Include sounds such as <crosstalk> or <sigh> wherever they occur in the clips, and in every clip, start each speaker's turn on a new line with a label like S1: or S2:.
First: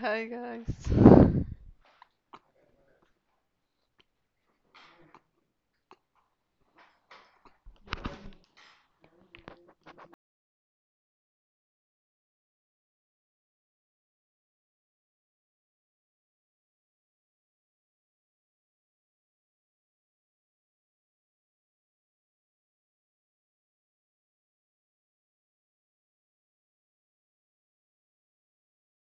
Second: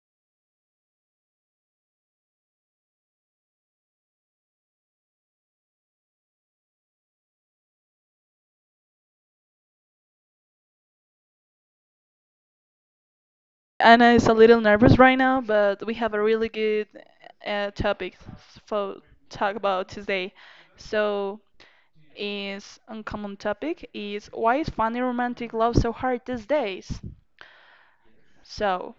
S1: Hi guys.
S2: Anna is a little nervous right now, but we have a really good topic for talk about today. So, is uncommon topic is why is finding romantic love so hard these days? So,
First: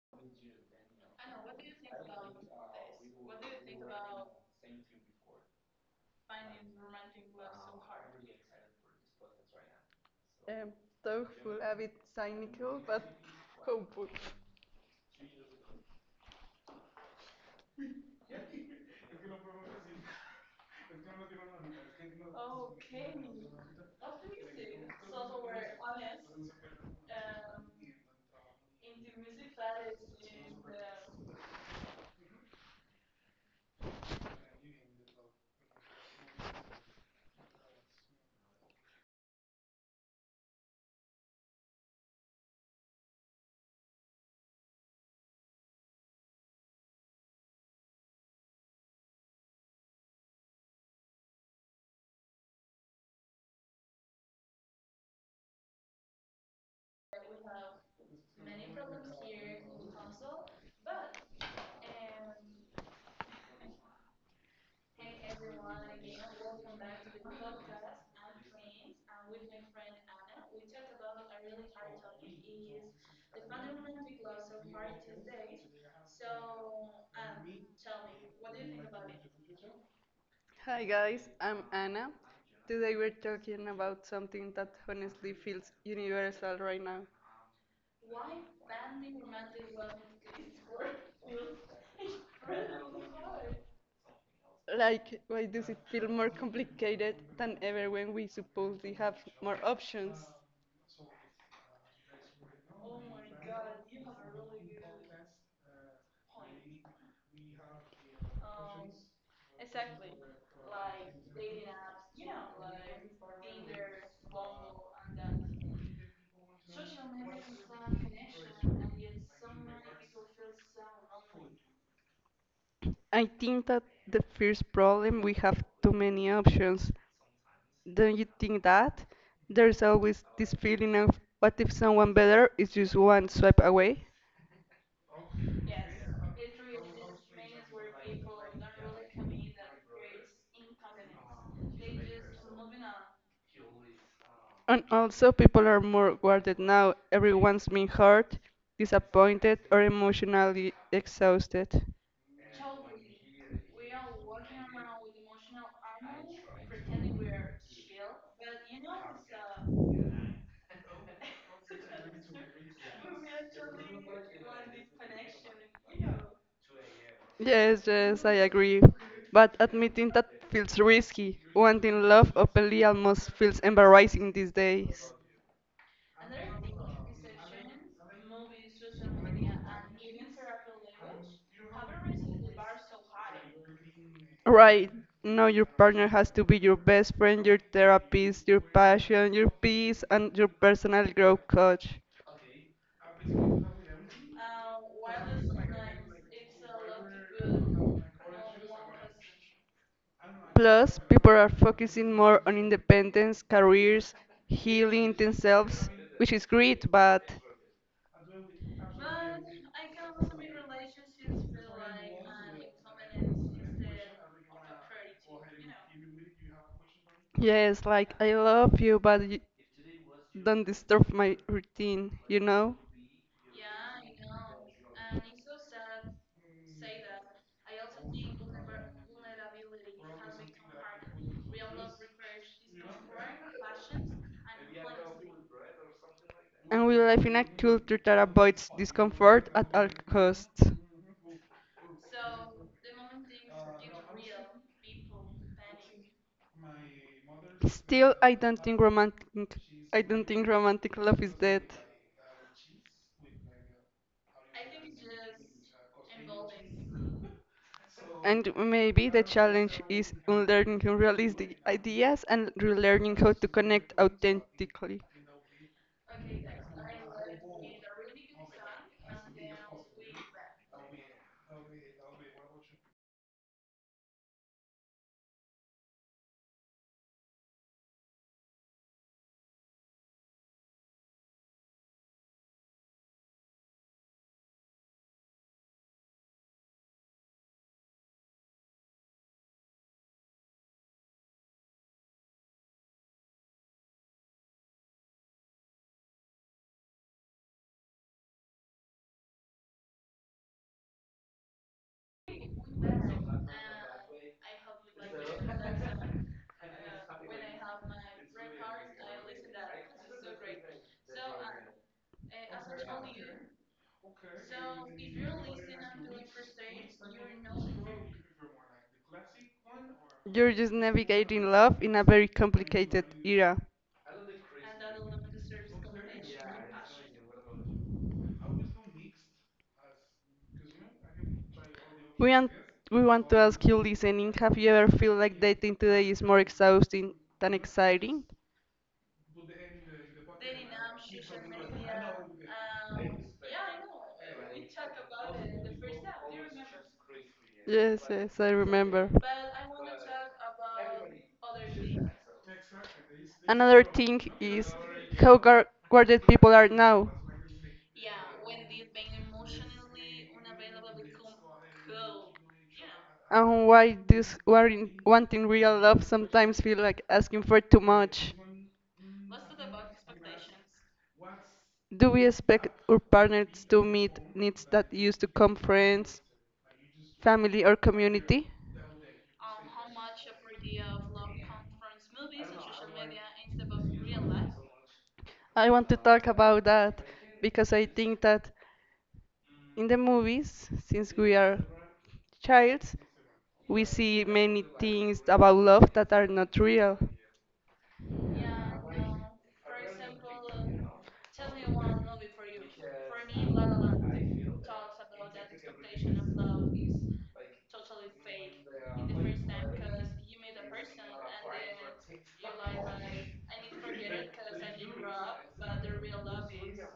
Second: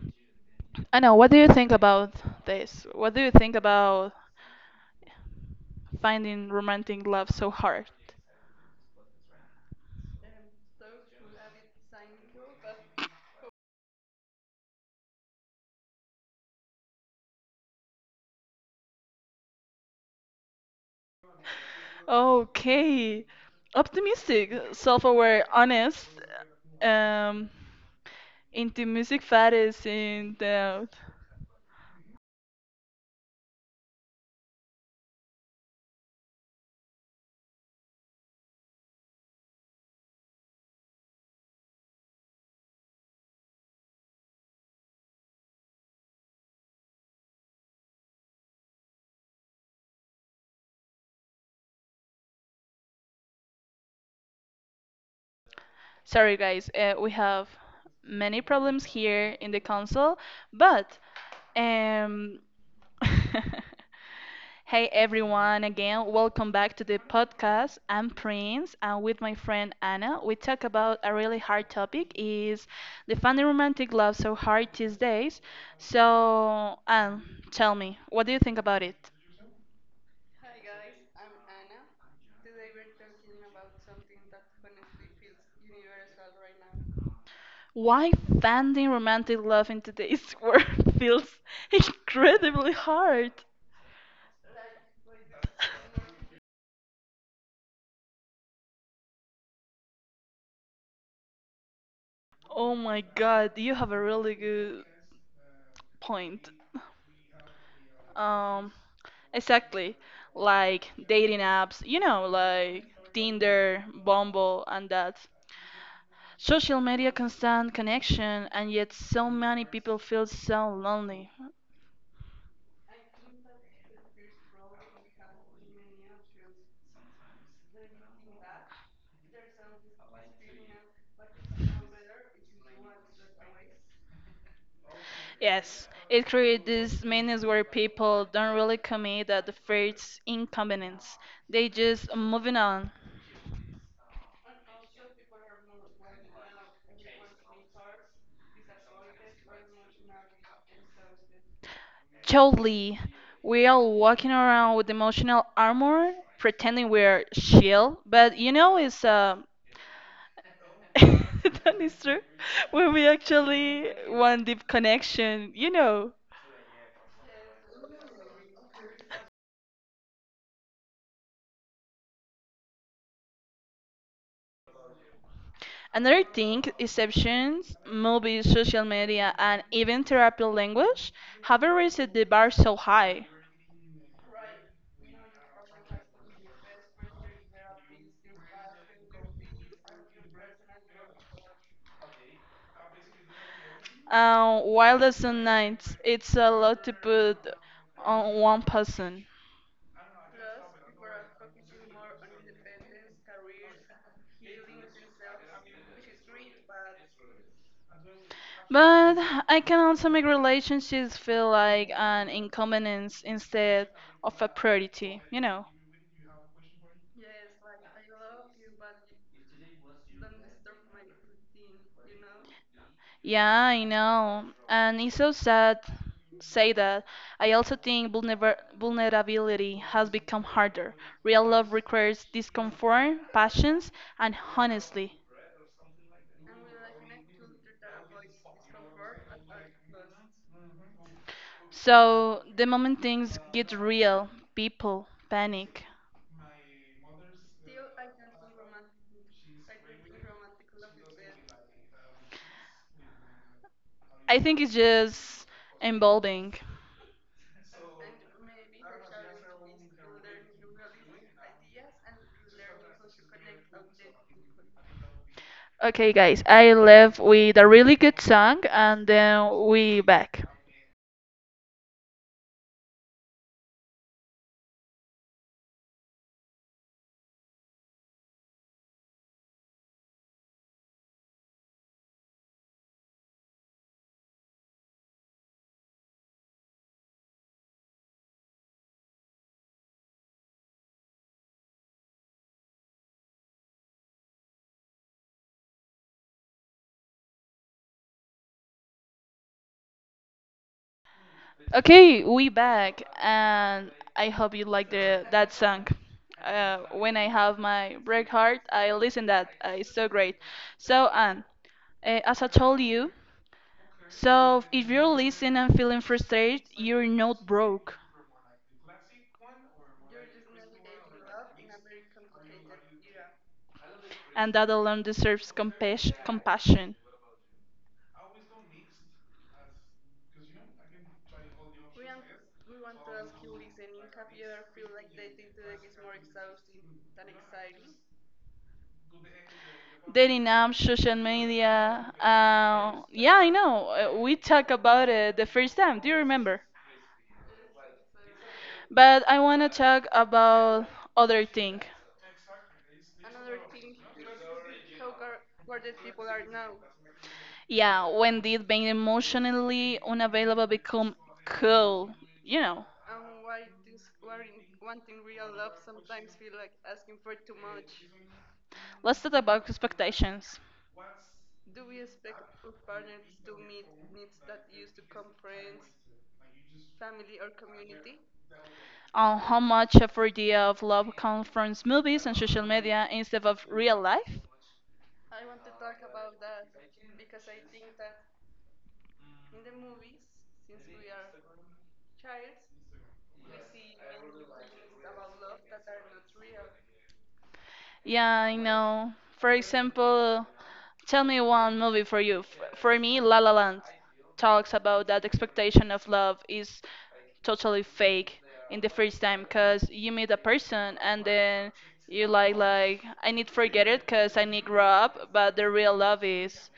S2: Anna, what do you think about this? What do you think about finding romantic love so hard?
S1: I'm thoughtful, a bit cynical, but hopeful.
S2: Okay, optimistic, self-aware, honest, um, into music fetish and doubt. Sorry, guys, we have many problems here in the console, but um, <laughs> hey everyone, again, welcome back to the podcast. I'm Prince, and with my friend Anna, we talk about a really hard topic: is the finding romantic love so hard these days? So, Anne, tell me, what do you think about it?
S1: Hi guys, I'm Anna. Today we're talking about something that honestly feels universal right now.
S2: Why finding romantic love in today's <laughs> world feels incredibly hard?
S1: Like, why does it feel more complicated than ever when we supposedly have more options?
S2: Oh my god, you have a really good point. Um, exactly. Like dating apps, you know, like Tinder, Bumble, and that. Social media constant connection, and yet so many people feel so lonely.
S1: I think that the first problem we have too many options. Don't you think that? There's always this feeling of what if someone better is just one swipe away?
S2: Yes, it creates this madness where people don't really commit at the first inconvenience. They just moving on.
S1: And also, people are more guarded now. Everyone's been hurt, disappointed, or emotionally exhausted.
S2: Totally. We're walking around with emotional armor, pretending we're shield, but you know, it's <laughs> that is true. When we actually want deep connection, you know.
S1: Yes, yes, I agree. But admitting that feels risky. Wanting love openly almost feels embarrassing these days.
S2: Another thing, exceptions, movies, social media, and even therapy language have raised the bar so high.
S1: Right now, your partner has to be your best friend, your therapist, your passion, your peace, and your personal growth coach.
S2: Wildest nights, it's a lot to put on one person.
S1: Plus, people are focusing more on independence, careers, healing themselves, which is great, but
S2: But I can also make relationships feel like an inconvenience instead of a priority, you know.
S1: yes, like I love you, but you don't disturb my routine, you know?
S2: Yeah, I know. And it's so sad say that. I also think vulnerability has become harder. Real love requires discomfort, passions, and honestly.
S1: And we live in a culture that avoids discomfort at all costs.
S2: So the moment things get real, people panic.
S1: Still, I don't think romantic. I don't think romantic love is dead.
S2: I think it's just emboldening.
S1: And maybe the challenge is unlearning unrealistic ideas and relearning how to connect authentically.
S2: Okay, guys, I left with a really good song, and then we back. Okay, we back, and I hope you like the that song. When I have my break heart, I listen that. It's so great. So, Anne, as I told you, so if you're listening and feeling frustrated, you're not broke,
S1: You're just navigating love in a very complicated era.
S2: and that alone deserves compassion. Compassion.
S1: We, want we want to ask you, listening, have you ever feel like dating today is more exhausting than exciting?
S2: Dating apps, social media. Yeah, I know. We talked about it the first time. Do you remember?
S1: Yes, yes, I remember.
S2: But I want to talk about other thing.
S1: Another thing is how guarded people are now,
S2: Yeah, when did being emotionally unavailable become cool? You know,
S1: and why this wanting real love sometimes feel like asking for too much.
S2: let's talk about expectations.
S1: Do we expect our partners to meet needs that used to come friends, family or community?
S2: On how much of our idea of love comes from movies and social media instead of real life?
S1: I want to talk about that because I think that in the movies, since we are childs, we see many things about love that are not real.
S2: Yeah, I know. For example, tell me one movie for you. For me, La La Land talks about that expectation of love is totally fake in the first time because you meet a person and then you like I need forget it because I need grow up, but the real love is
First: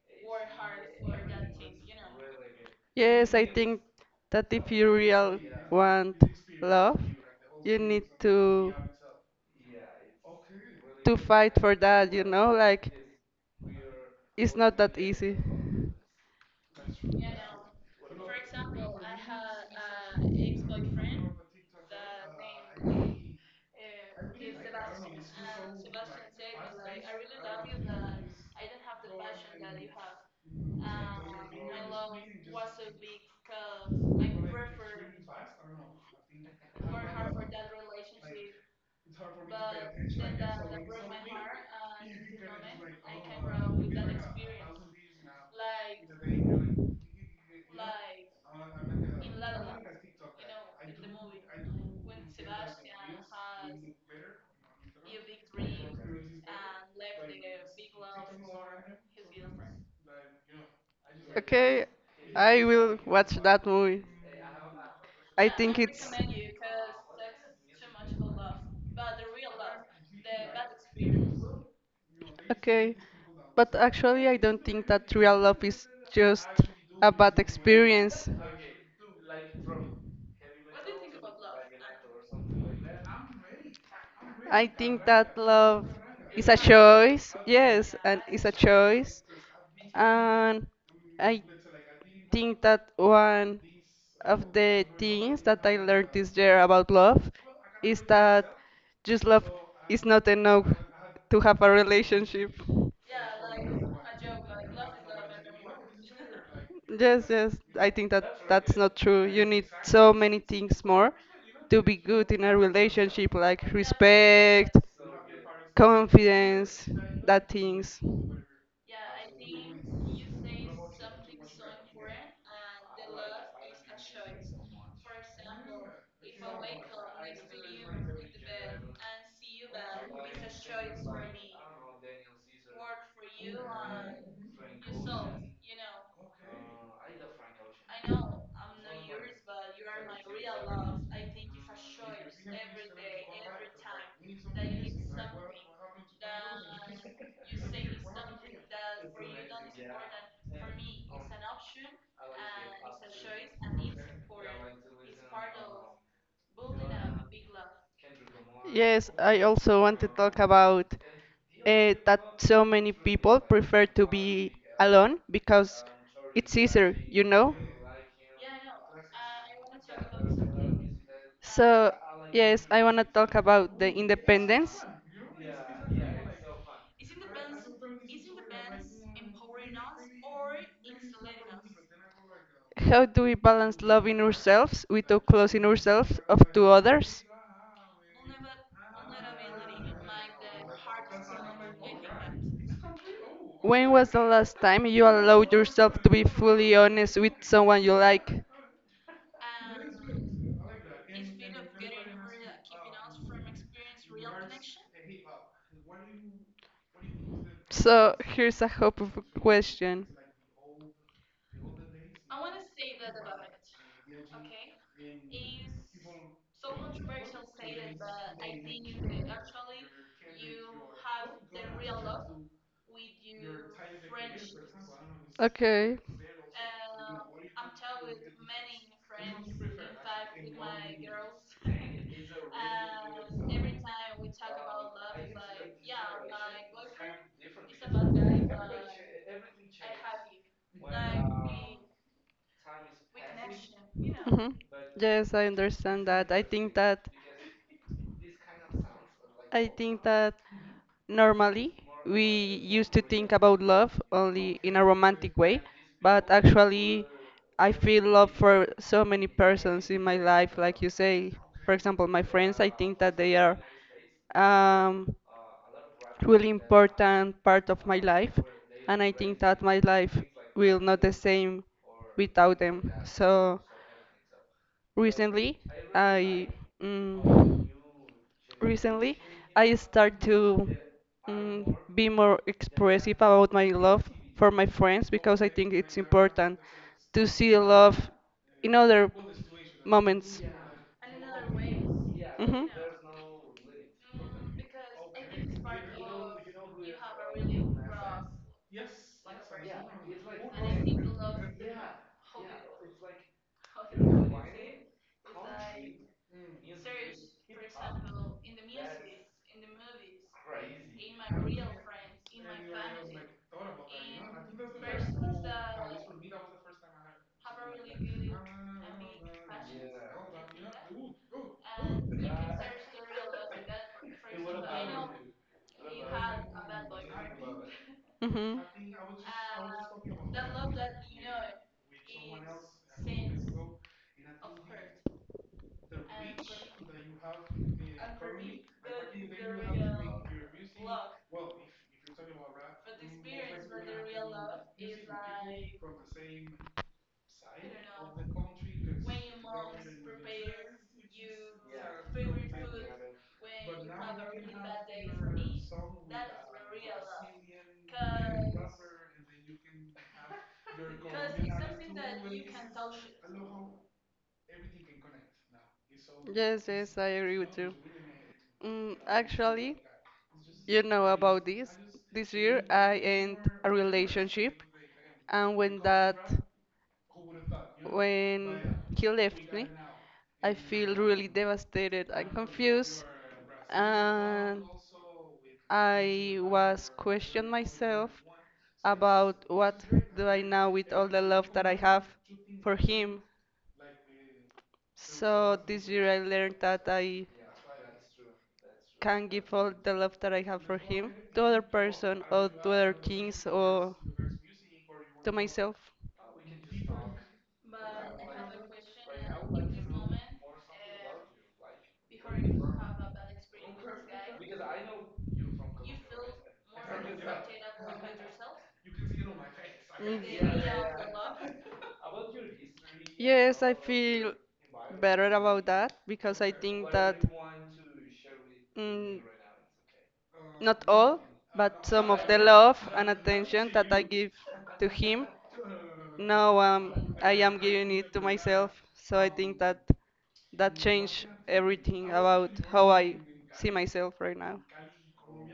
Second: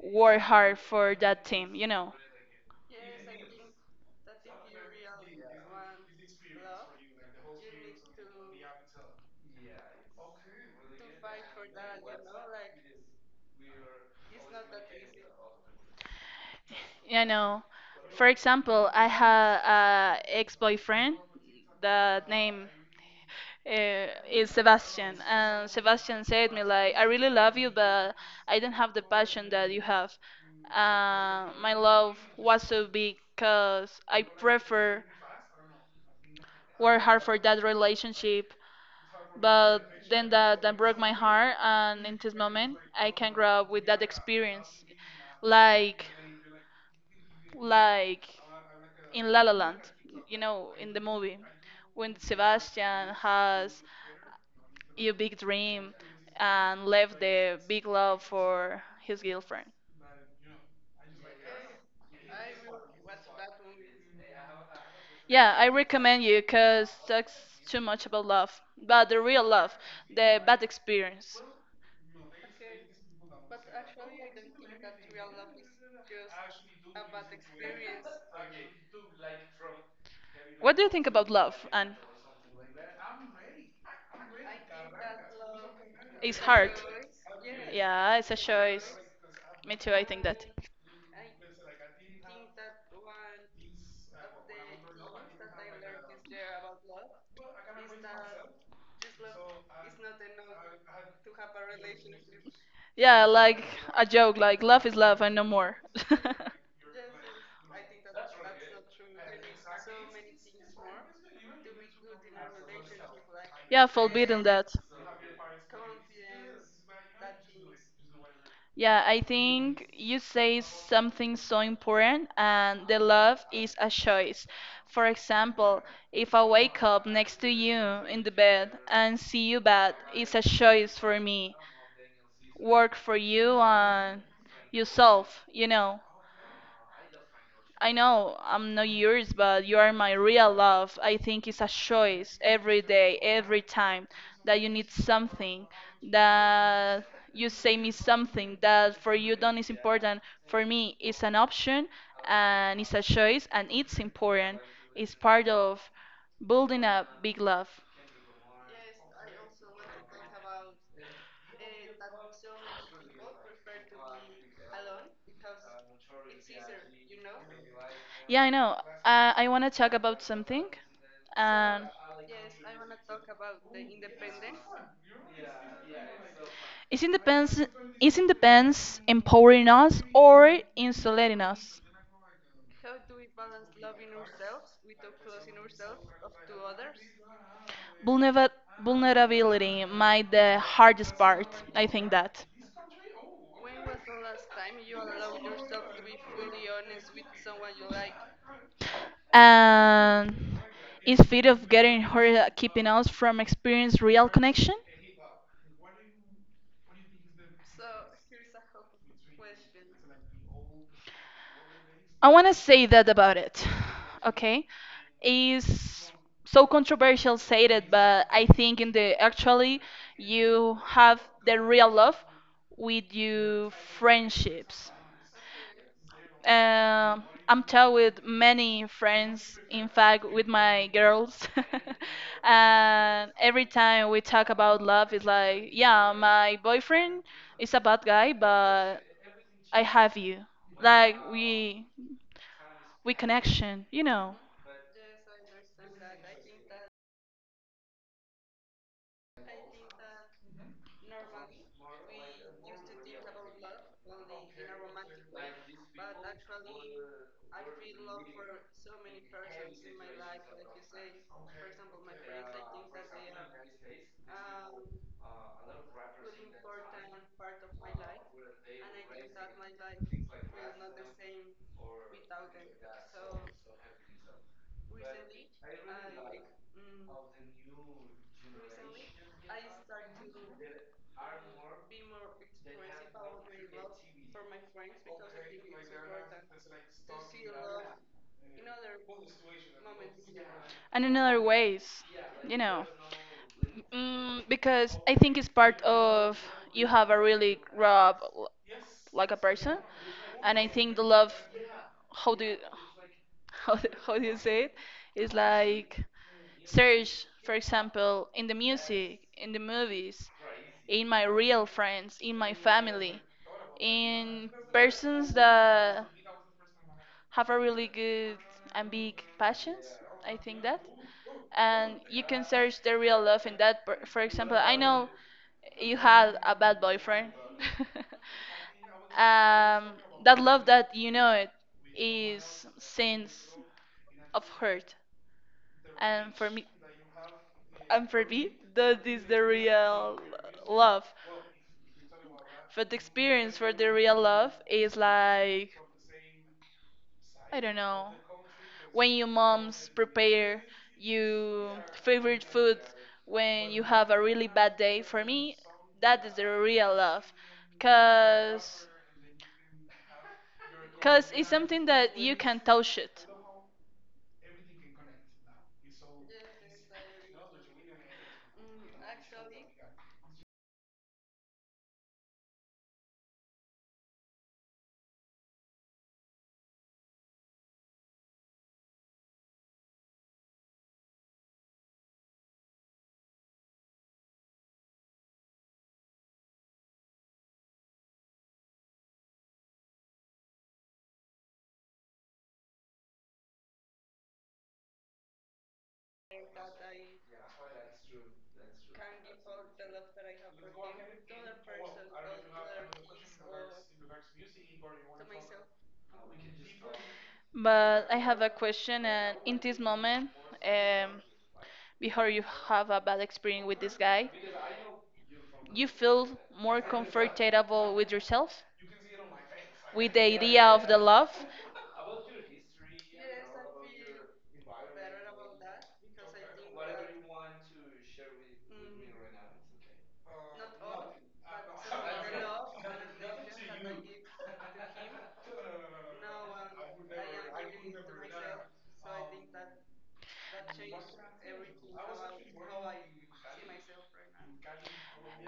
S2: work hard for that team, you know.
S1: Yes, I think that if you real want love, you need to fight for that, you know, like it's not that easy.
S2: You know, for example, I had a ex-boyfriend that name is Sebastian, and Sebastian said me like, "I really love you, but I don't have the passion that you have. My love was so big because I prefer work hard for that relationship, but then that broke my heart, and in this moment I can grow up with that experience, like like in La La Land, you know, in the movie, when Sebastian has your big dream and left the big love for his girlfriend.
S1: Okay, I will watch that movie. I
S2: Yeah, I
S1: think it's
S2: recommend you because talks too much about love, but the real love, the bad experience.
S1: okay, but actually, I don't think that real love is just a bad experience.
S2: What do you think about love? And
S1: I think that love
S2: it's
S1: is a
S2: hard.
S1: choice, yes,
S2: Yeah,
S1: and
S2: it's a
S1: it's a
S2: choice.
S1: choice,
S2: Me too. I think that.
S1: and I think that one of the things that I learned this year about love is that just love is not enough to have a relationship.
S2: Yeah, like a joke. Like love is love and no more.
S1: Yes, yes. I
S2: <laughs>
S1: think that that's not true. You need so many things more to be good in a relationship, like
S2: Yeah, forbidden
S1: respect,
S2: that.
S1: confidence, that things.
S2: Yeah, I think you say something so important, and the love is a choice. For example, if I wake up next to you in the bed and see you bad, it's a choice for me. Work for you and yourself, you know. I know I'm not yours, but you are my real love. I think it's a choice every day, every time that you need something, that you say me something that for you don't is important. For me, it's an option and it's a choice and it's important. It's part of building a big love.
S1: Yes, I also want to talk about that so many people prefer to be alone because it's easier, you know?
S2: Yeah, I know. I want to talk about something. And
S1: So, yes, I want to talk about the independence.
S2: is independence, is independence empowering us or insulating us?
S1: How do we balance loving ourselves without closing ourselves off to others?
S2: Vulnera- Vulnerability, my the hardest part, I think that.
S1: When was the last time you allowed yourself to be fully honest with someone you like?
S2: And is fear of getting hurt keeping us from experience real connection?
S1: So here's a hopeful question.
S2: I want to say that about it. Okay, is so controversial said it, but I think in the actually you have the real love with your friendships.
S1: Okay.
S2: Um, I'm talk with many friends, in fact, with my girls. <laughs> And every time we talk about love, it's like, yeah, my boyfriend is a bad guy, but I have you. Like we connection, you know,
S1: Hmm. Yes, I understand that. I think that Normally, we used to think about love only in a romantic way, but actually, I feel love for so many persons in my life, like you say. For example, my friends, I think that they are um, really important part of my life, and I think that my life will not the same without them. So recently, I mm, recently I start to be more expressive about my love for my friends because I think it's important to see love in other moments.
S2: and in other ways, you
S1: Mhm.
S2: know. Mm, because I think it's part of you have a really rough like a person and I think the love how do you, <laughs> how do you say it? It's like search, for example, in the music, in the movies, in my real friends, in my family, in persons that have a really good and big passions. I think that, and you can search the real love in that. For example, I know you had a bad boyfriend.
S1: Mhm.
S2: <laughs> um, that love that you know it is since of hurt, and for me that is the real love. For the experience for the real love is like I don't know, when your mom's prepare your favorite food when you have a really bad day, for me that is the real love, because it's something that you can touch it.
S1: Yes, yes, I agree with you. Really actually, you know about this. This year I end a relationship, and when he left me, I feel really devastated and I confused, and I was myself about what do I now with all the love that I have for him. So this year I learned that I can give all the love that I have for him to other person or to other things or to myself.
S2: But I have a question, and in this moment, um, before you have a bad experience with this guy, you feel more comfortable with yourself, with
S1: Mm.
S2: the
S1: Yeah,
S2: idea of the love.
S1: yeah, <laughs> yes, I feel better about that because I think that mm, not all, but some of the love and attention that I give to him, now I am giving it to myself. So I think that that changed everything about how I see myself right now.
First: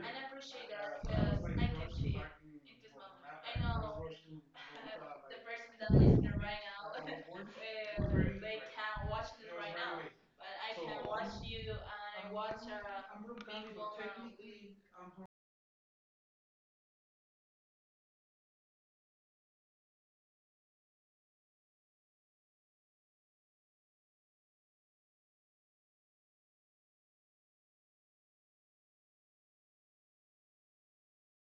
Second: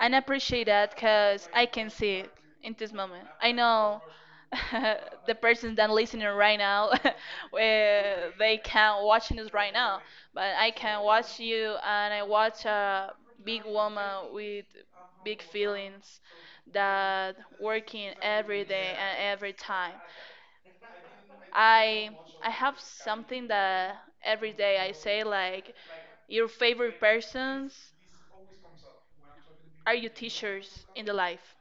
S2: And I appreciate that because I can see it in this moment. I know, <laughs> the person that listening right now, <laughs> where they can watching us right now, but I can watch you and I watch a big woman with big feelings that working every day and every time. I I have something that every day I say like your favorite persons? Are you teachers in the life?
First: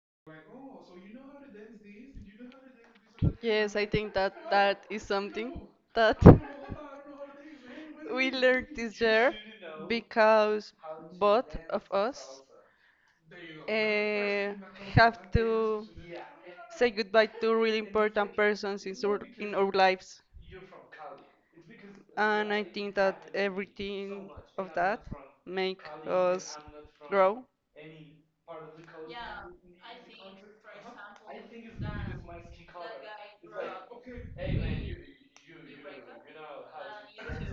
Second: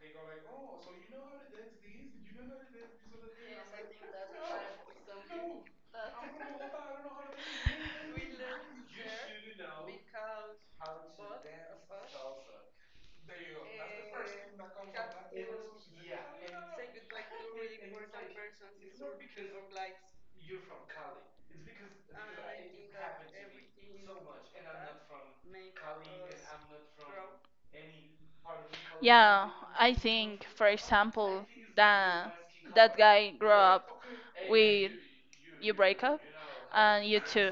S1: Yes, I think that wow, that is something that <laughs> we learned this year because both of us uh, have to say goodbye to really important persons in in our lives. And I think that everything of that make us grow
S2: Yeah, I think, for example, that that guy grew up with you break up and you too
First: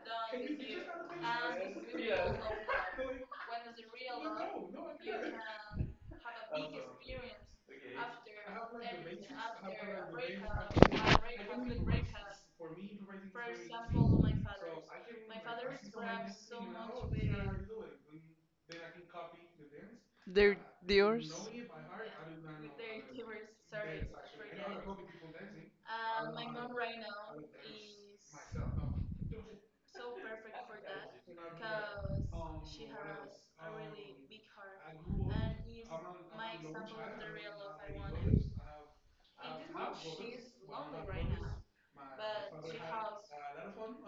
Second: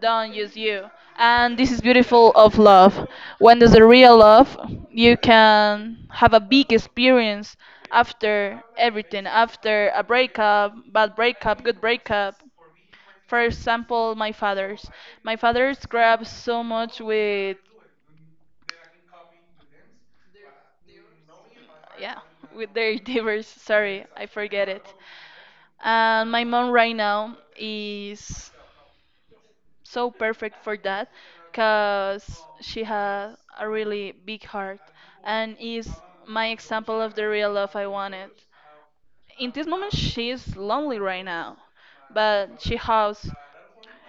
S2: don't use you, and this is beautiful of love. When there's a real love you can have a big experience after everything, after a breakup, bad breakup, good breakup. For example, my father's grew up so much with,
S1: their dears.
S2: yeah, with their <laughs> neighbors, sorry I forget it. And my mom right now is so perfect for that because she has a really big heart and is my example of the real love I wanted. In this moment she is lonely right now, but she has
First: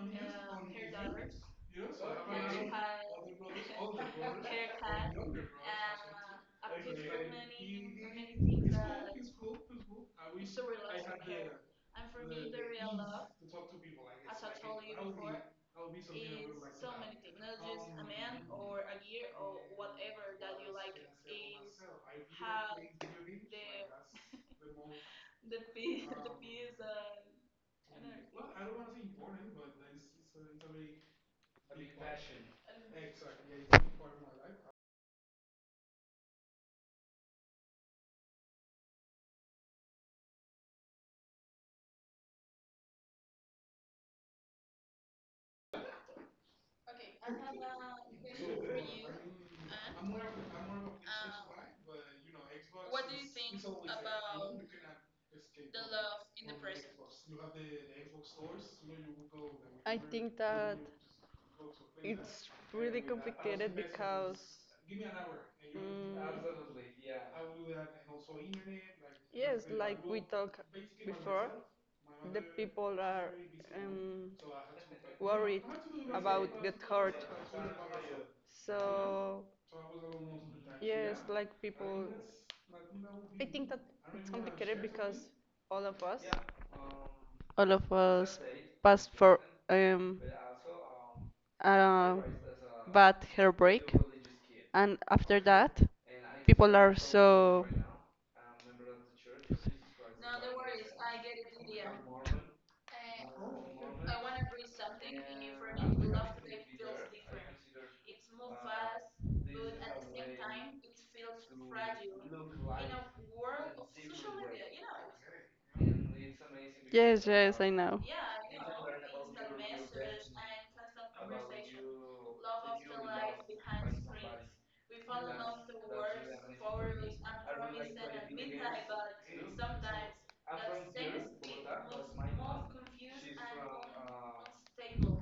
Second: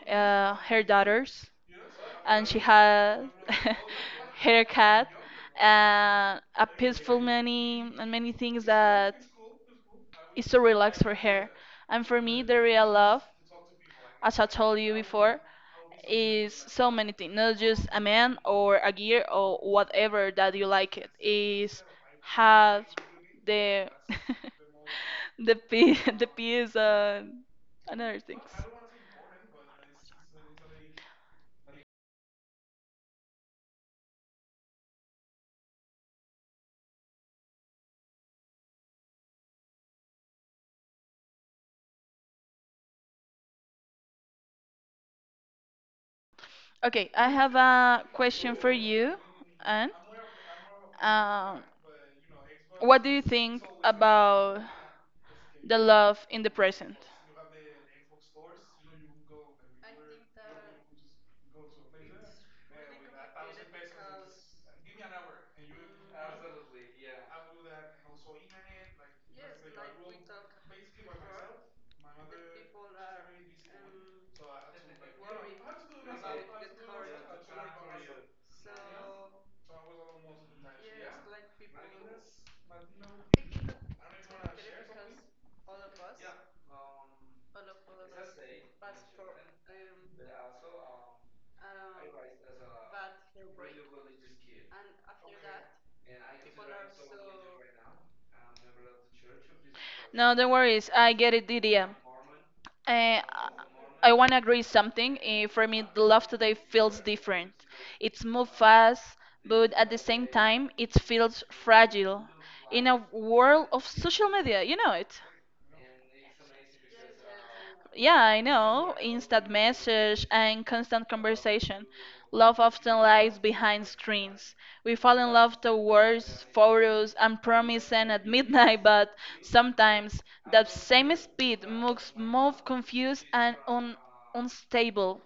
S2: her daughters, and she has <laughs> her cat and a peaceful many and many things that is so relaxed for her. And for me the real love, as I told you before, is so many things, not just a man or a gear or whatever that you like it is. Have the <laughs> the P, <laughs> the P is another things. Okay, I have a question for you, and um, what do you think about the love in the present?
S1: I think that it's really complicated because Mm. yes, like we talked before, the people are um, worried about get hurt. So yes, yeah, like people, it's complicated because all of us all of us passed for um, a bad heartbreak, and after that, people are so
S2: No, don't worry. I get it, Didier. Uh, I want to agree something. For me, the love today feels different. It's move fast, but at the same time, it feels fragile. In a world of social media, you know it.
S1: yes, yes, I know.
S2: Yeah, I know. Instant message and constant conversation. Love often lies behind screens. We fall in love to words, photos, and promises at midnight, but sometimes that same speed moves, move confused and un unstable.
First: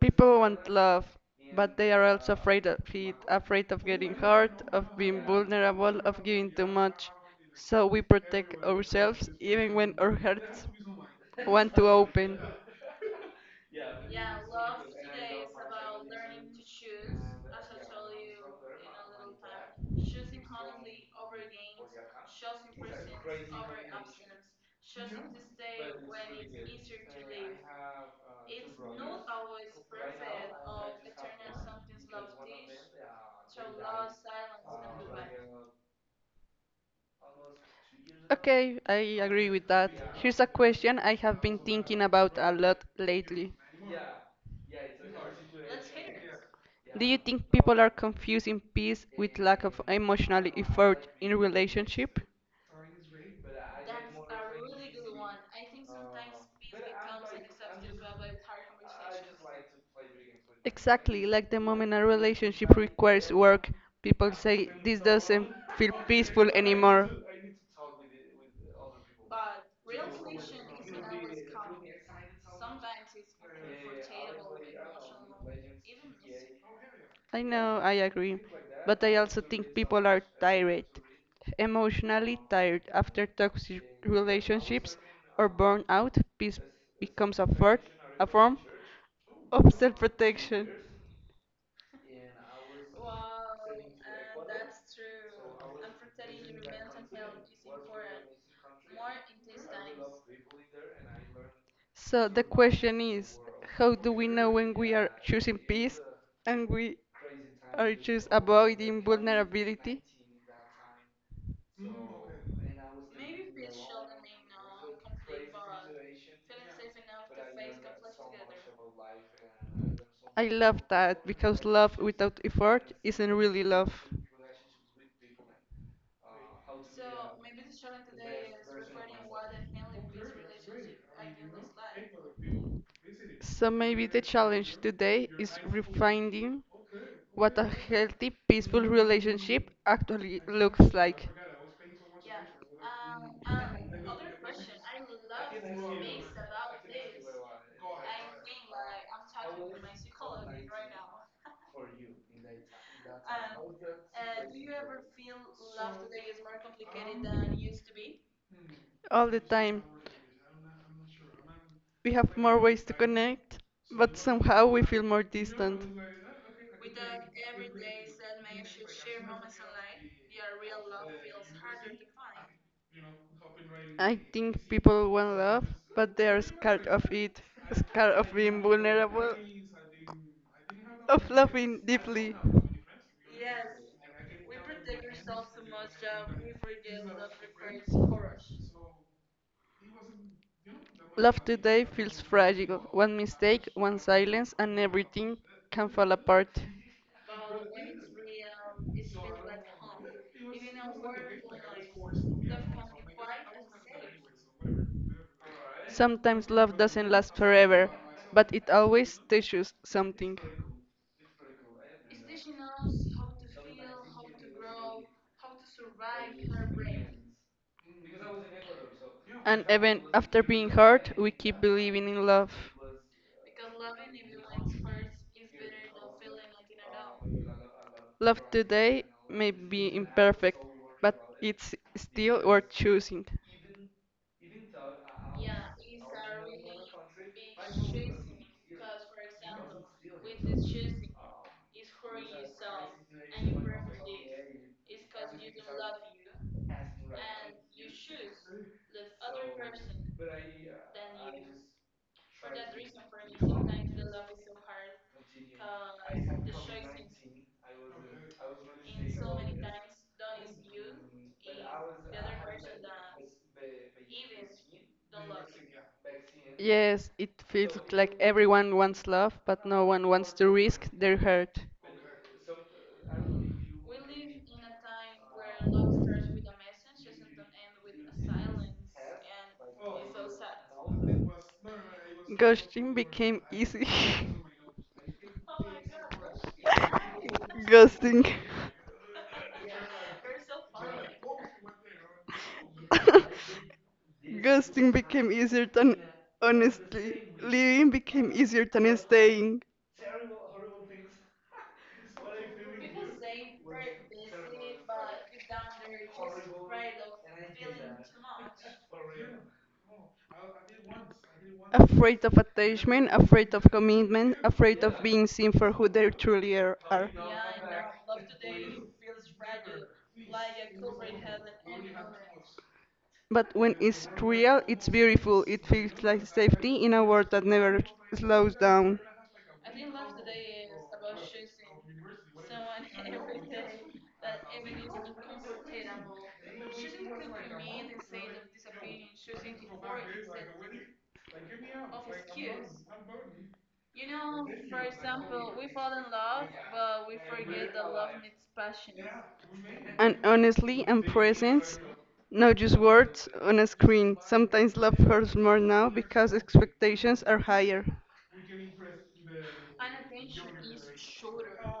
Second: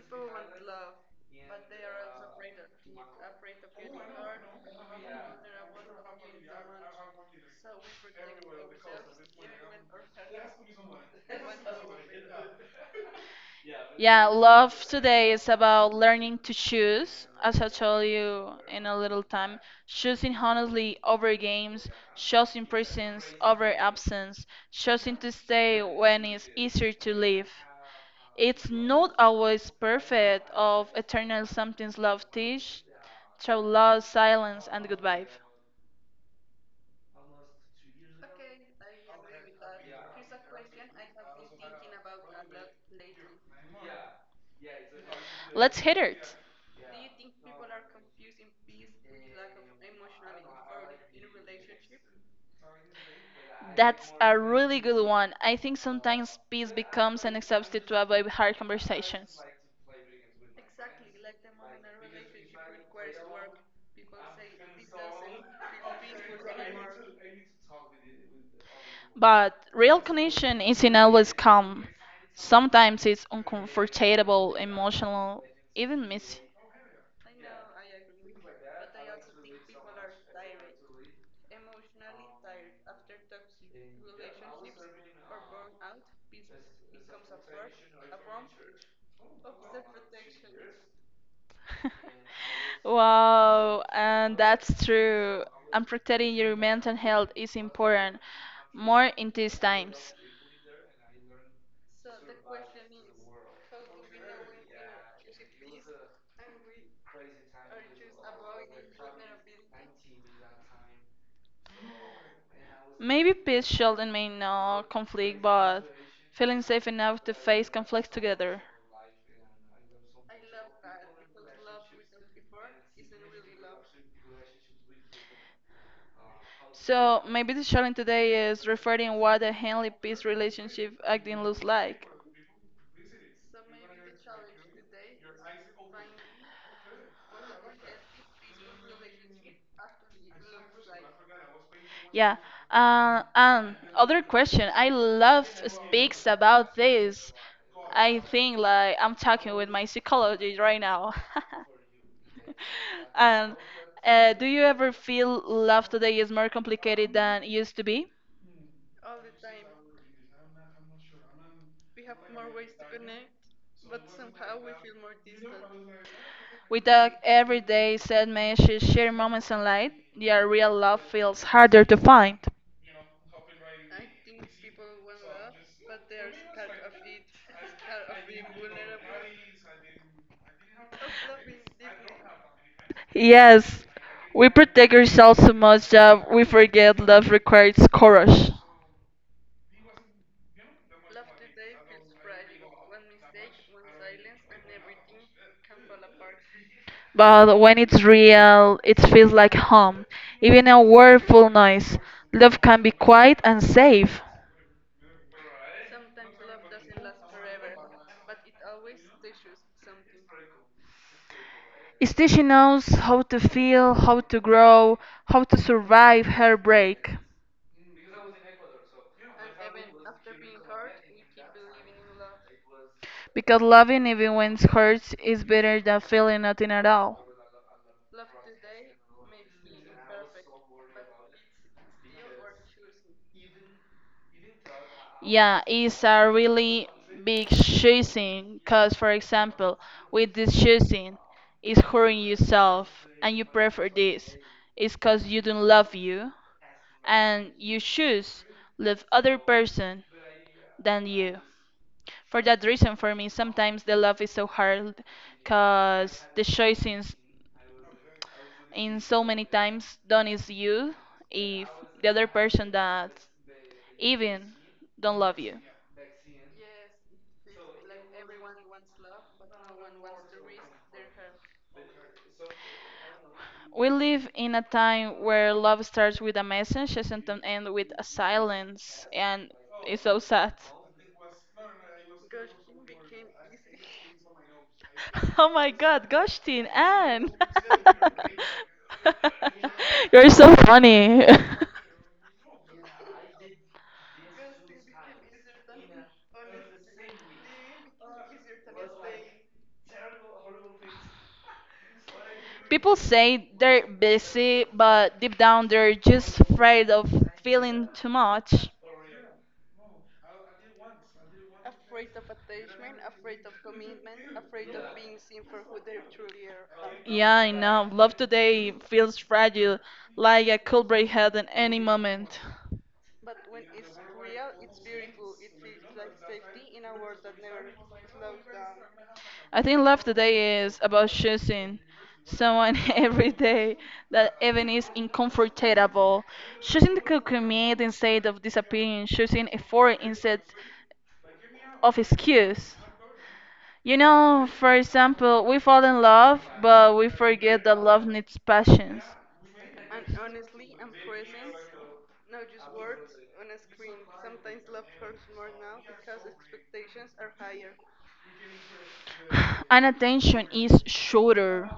S1: People want love, but they are also afraid of it, afraid of getting hurt, of being vulnerable, of giving too much. So we protect ourselves even when our hearts want to open.
S2: Yeah, love today is about learning to choose, as I told you in a little time, choosing honestly over games, choosing presence over absence, choosing to stay when it's easier to leave. It's not always perfect of eternal something's love teach, through love, silence and good vibe.
S1: Okay, I agree with that. Here's a question I have been thinking about a lot lately.
S2: Let's hit it.
S1: Do you think people are confusing peace with lack of emotional effort in relationship?
S2: That's a really good one. I think sometimes peace becomes an substitute to avoid hard conversations.
S1: Exactly, like the moment a relationship requires work, people say this doesn't feel peaceful anymore.
S2: But real connection isn't always calm. Sometimes it's uncomfortable, emotional, even messy.
S1: I know, I agree. But I also think people are tired, emotionally tired after toxic relationships or burnout. Peace becomes a form of self protection.
S2: <laughs> Wow, and that's true. And protecting your mental health is important, more in these times.
S1: So the question is how do we know when we are choosing peace and we are just avoiding vulnerability?
S2: Maybe peace, Sheldon, may not conflict, but feeling safe enough to face conflicts together.
S1: I love that because love without effort isn't really love.
S2: So maybe the challenge today is referring what a Henley peace relationship acting looks like.
S1: So maybe the challenge today is refining what a healthy, peaceful relationship actually looks like.
S2: Yeah. And other question. I love speaks about this. I think like I'm talking with my psychologist right now. <laughs> <laughs> And do you ever feel love today is more complicated than it used to be?
S1: All the time, we have more ways to connect, but somehow we feel more distant.
S2: With the everyday sad messages, shared moments in light, your real love feels harder to find.
S1: I think people want love, but they are scared of it, scared of being vulnerable, of loving deeply.
S2: Yes, we protect ourselves so much that we forget love requires courage.
S1: Love today feels fragile. One mistake, one silence, and everything can fall apart.
S2: But when it's real, it feels like home. Even a word full noise, love can be quiet and safe.
S1: Sometimes love doesn't last forever, but it always teaches something.
S2: Is this she knows how to feel, how to grow, how to survive heartbreak.
S1: And even after being hurt, we keep believing in love.
S2: Because loving even when it hurts is better than feeling nothing at all.
S1: Love today may be imperfect, but it's still worth choosing.
S2: Yeah, it's a really big choosing because, for example, with this choosing, it's hurting yourself and you prefer this. It's because you don't love you and you choose love other person than you. For that reason, for me, sometimes the love is so hard because the choice in so many times done is you if the other person that even don't love you.
S1: Yes, it feels like everyone wants love, but no one wants to risk their hurt.
S2: We live in a time where love starts with a message and sometimes end with a silence, and it's so sad.
S1: Ghosting became easy.
S2: <laughs> Oh my god, gosh, Teen Anne.
S1: <laughs> Ghosting.
S2: <laughs> You're so funny.
S1: Ghosting became easier than honestly. Leaving became easier than staying.
S2: <laughs> People say they're busy, but deep down they're just afraid of feeling too much.
S1: Afraid of attachment, afraid of commitment, afraid of being seen for who they truly are.
S2: Yeah, I know. Love today feels fragile, like I could break head at any moment.
S1: But when it's real, it's beautiful. It feels like safety in a world that never slows down.
S2: I think love today is about choosing someone <laughs> every day that even is uncomfortable, choosing to commit instead of disappearing, choosing effort instead of excuse. For example, we fall in love, but we forget that love needs patience.
S1: And honestly, and presence, not just words on a screen. Sometimes love hurts more now because expectations are higher.
S2: <sighs> And attention is shorter.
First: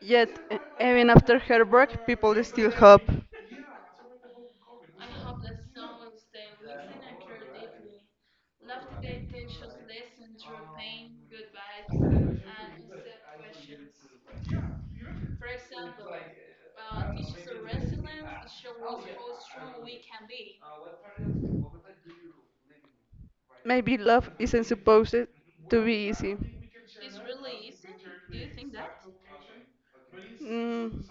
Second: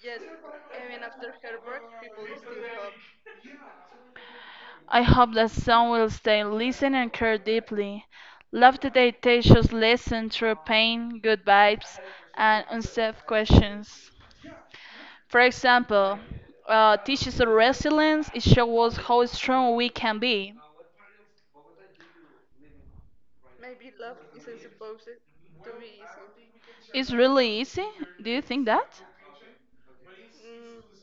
S1: Yet, even after her break, people still hope.
S2: I hope that some will stay, listen, and care deeply. Love today teaches listen through pain, good vibes, and unsafe questions. For example, teaches us resilience. It shows us how strong we can be.
S1: Maybe love isn't supposed to be easy.
S2: It's really easy. Do you think that?
S1: Mm,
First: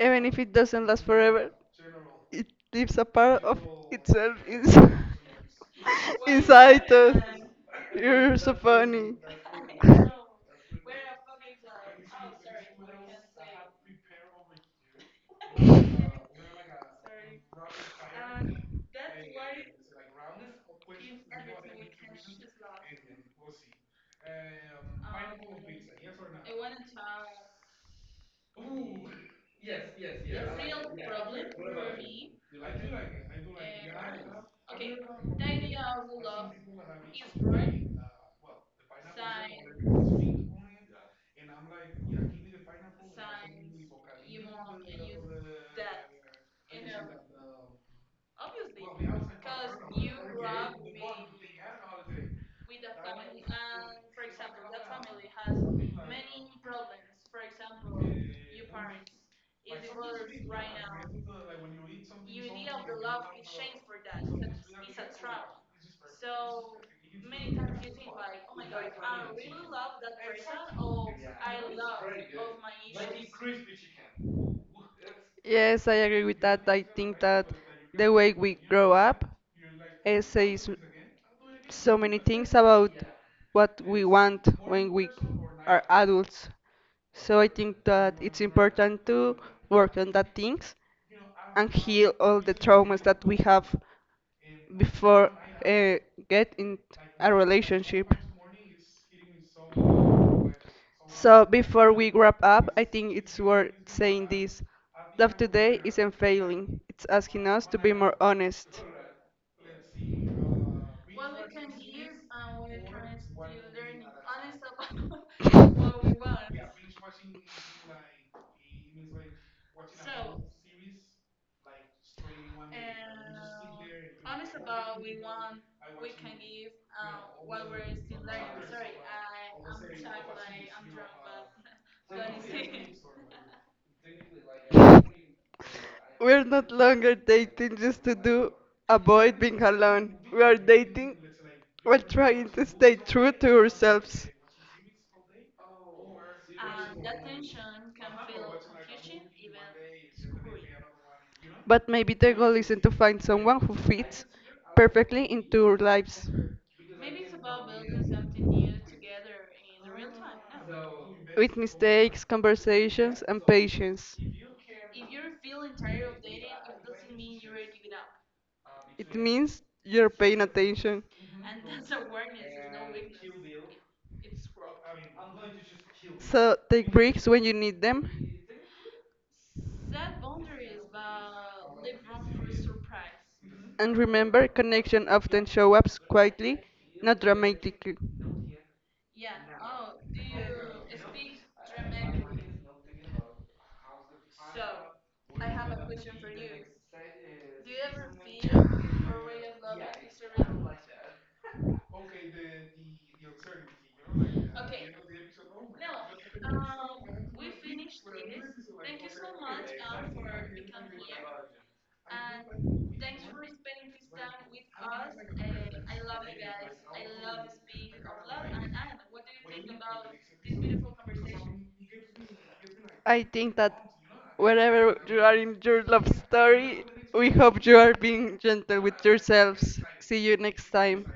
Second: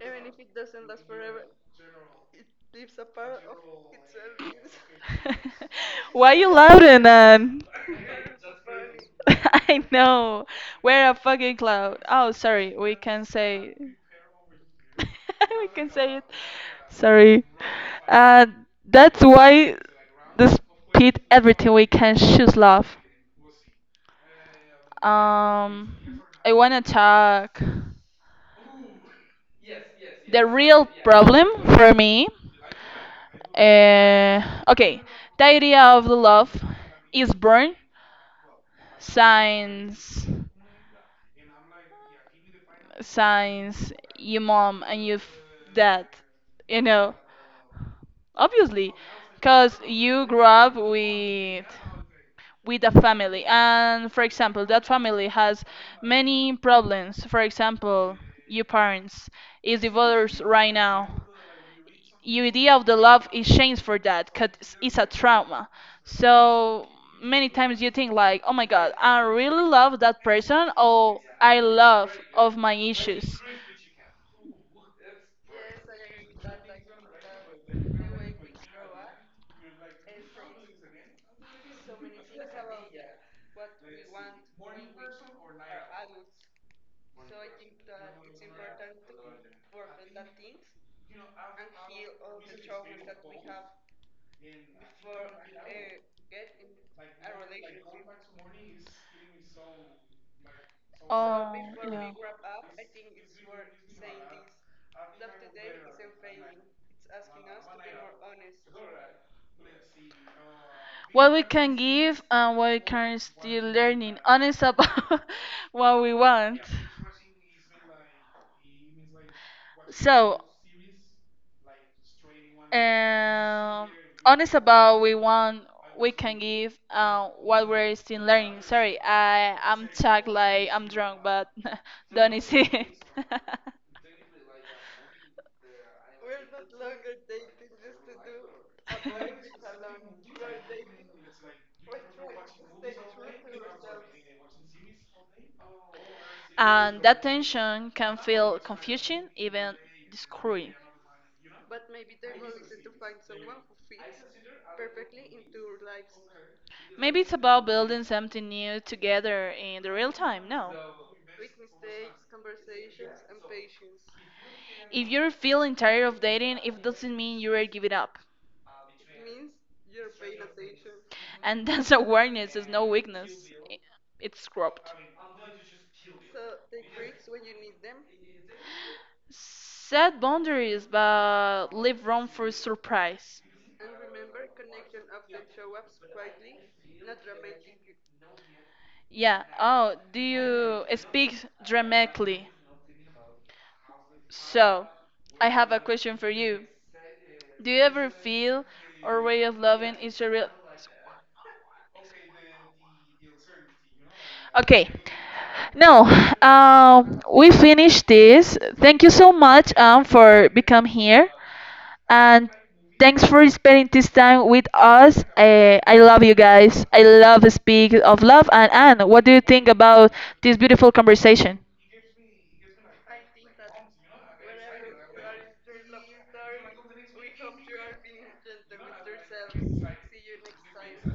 S1: even if it doesn't last forever, it leaves a part of itself inside,
S2: <laughs>
S1: <laughs>
S2: Why you
S1: inside
S2: laughing,
S1: us.
S2: Anne?
S1: You're so funny.
S2: <laughs> I know. We're a fucking cloud. Oh, sorry. We can say. <laughs> We can say it. Sorry. Uh, that's why despite everything we can choose love. I wanna talk. The real problem for me. Uh, okay, the idea of the love is born since signs your mom and your dad, you know, obviously, because you grew up with a family, and for example, that family has many problems. For example, your parents is divorced right now, your idea of the love is changed for that because it's a trauma. So many times you think like, oh my god, I really love that person, or I love of my issues.
S1: Yes, I agree with that. I think that the way we grow up says so many things about what we want when we are adults. So I think that it's important to work on that things and heal all the traumas that we have before uh, get in a relationship. So
S2: Oh,
S1: before
S2: yeah.
S1: we wrap up, I think it's worth saying this. Love today isn't failing. It's asking us to be more honest.
S2: What we can give and what we can still learning. Honest about <laughs> what we want. So, um, honest about we want we can give what we're still learning. Sorry, I'm talk like I'm drunk, but <laughs> don't is it.
S1: <laughs> We're not longer dating just to do avoid being alone. We are dating
S2: <laughs>
S1: while trying to stay true to ourselves.
S2: And that tension can feel confusing, even discouraging.
S1: But maybe the goal isn't to find someone who fits perfectly into our lives
S2: Maybe it's about building something new together in the real time, no?
S1: with mistakes, conversations, and patience.
S2: If you're feeling tired of dating, it doesn't mean you are giving up.
S1: It means you're paying attention.
S2: And <laughs> that's awareness is no weakness. I- It's growth.
S1: So take breaks when you need them,
S2: Set boundaries, but leave room for surprise.
S1: and remember, connection often show up quietly, not dramatically.
S2: Yeah. Oh, do you speak dramatically? So, I have a question for you. Do you ever feel our way of loving is a real? Okay, now we finished this. Thank you so much for become here, and thanks for spending this time with us. I love you guys. I love speak of love. And Anne, what do you think about this beautiful conversation?
S1: I think that whenever you are in your love story, we hope you are being gentle with yourselves. See you next time.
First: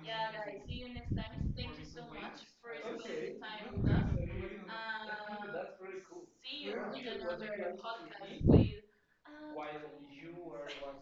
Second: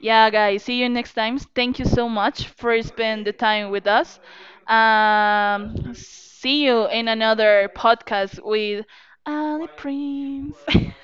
S2: Yeah, guys, see you next time. Thank you so much for spending the time with us. See you in another podcast with Ali Prince. <laughs>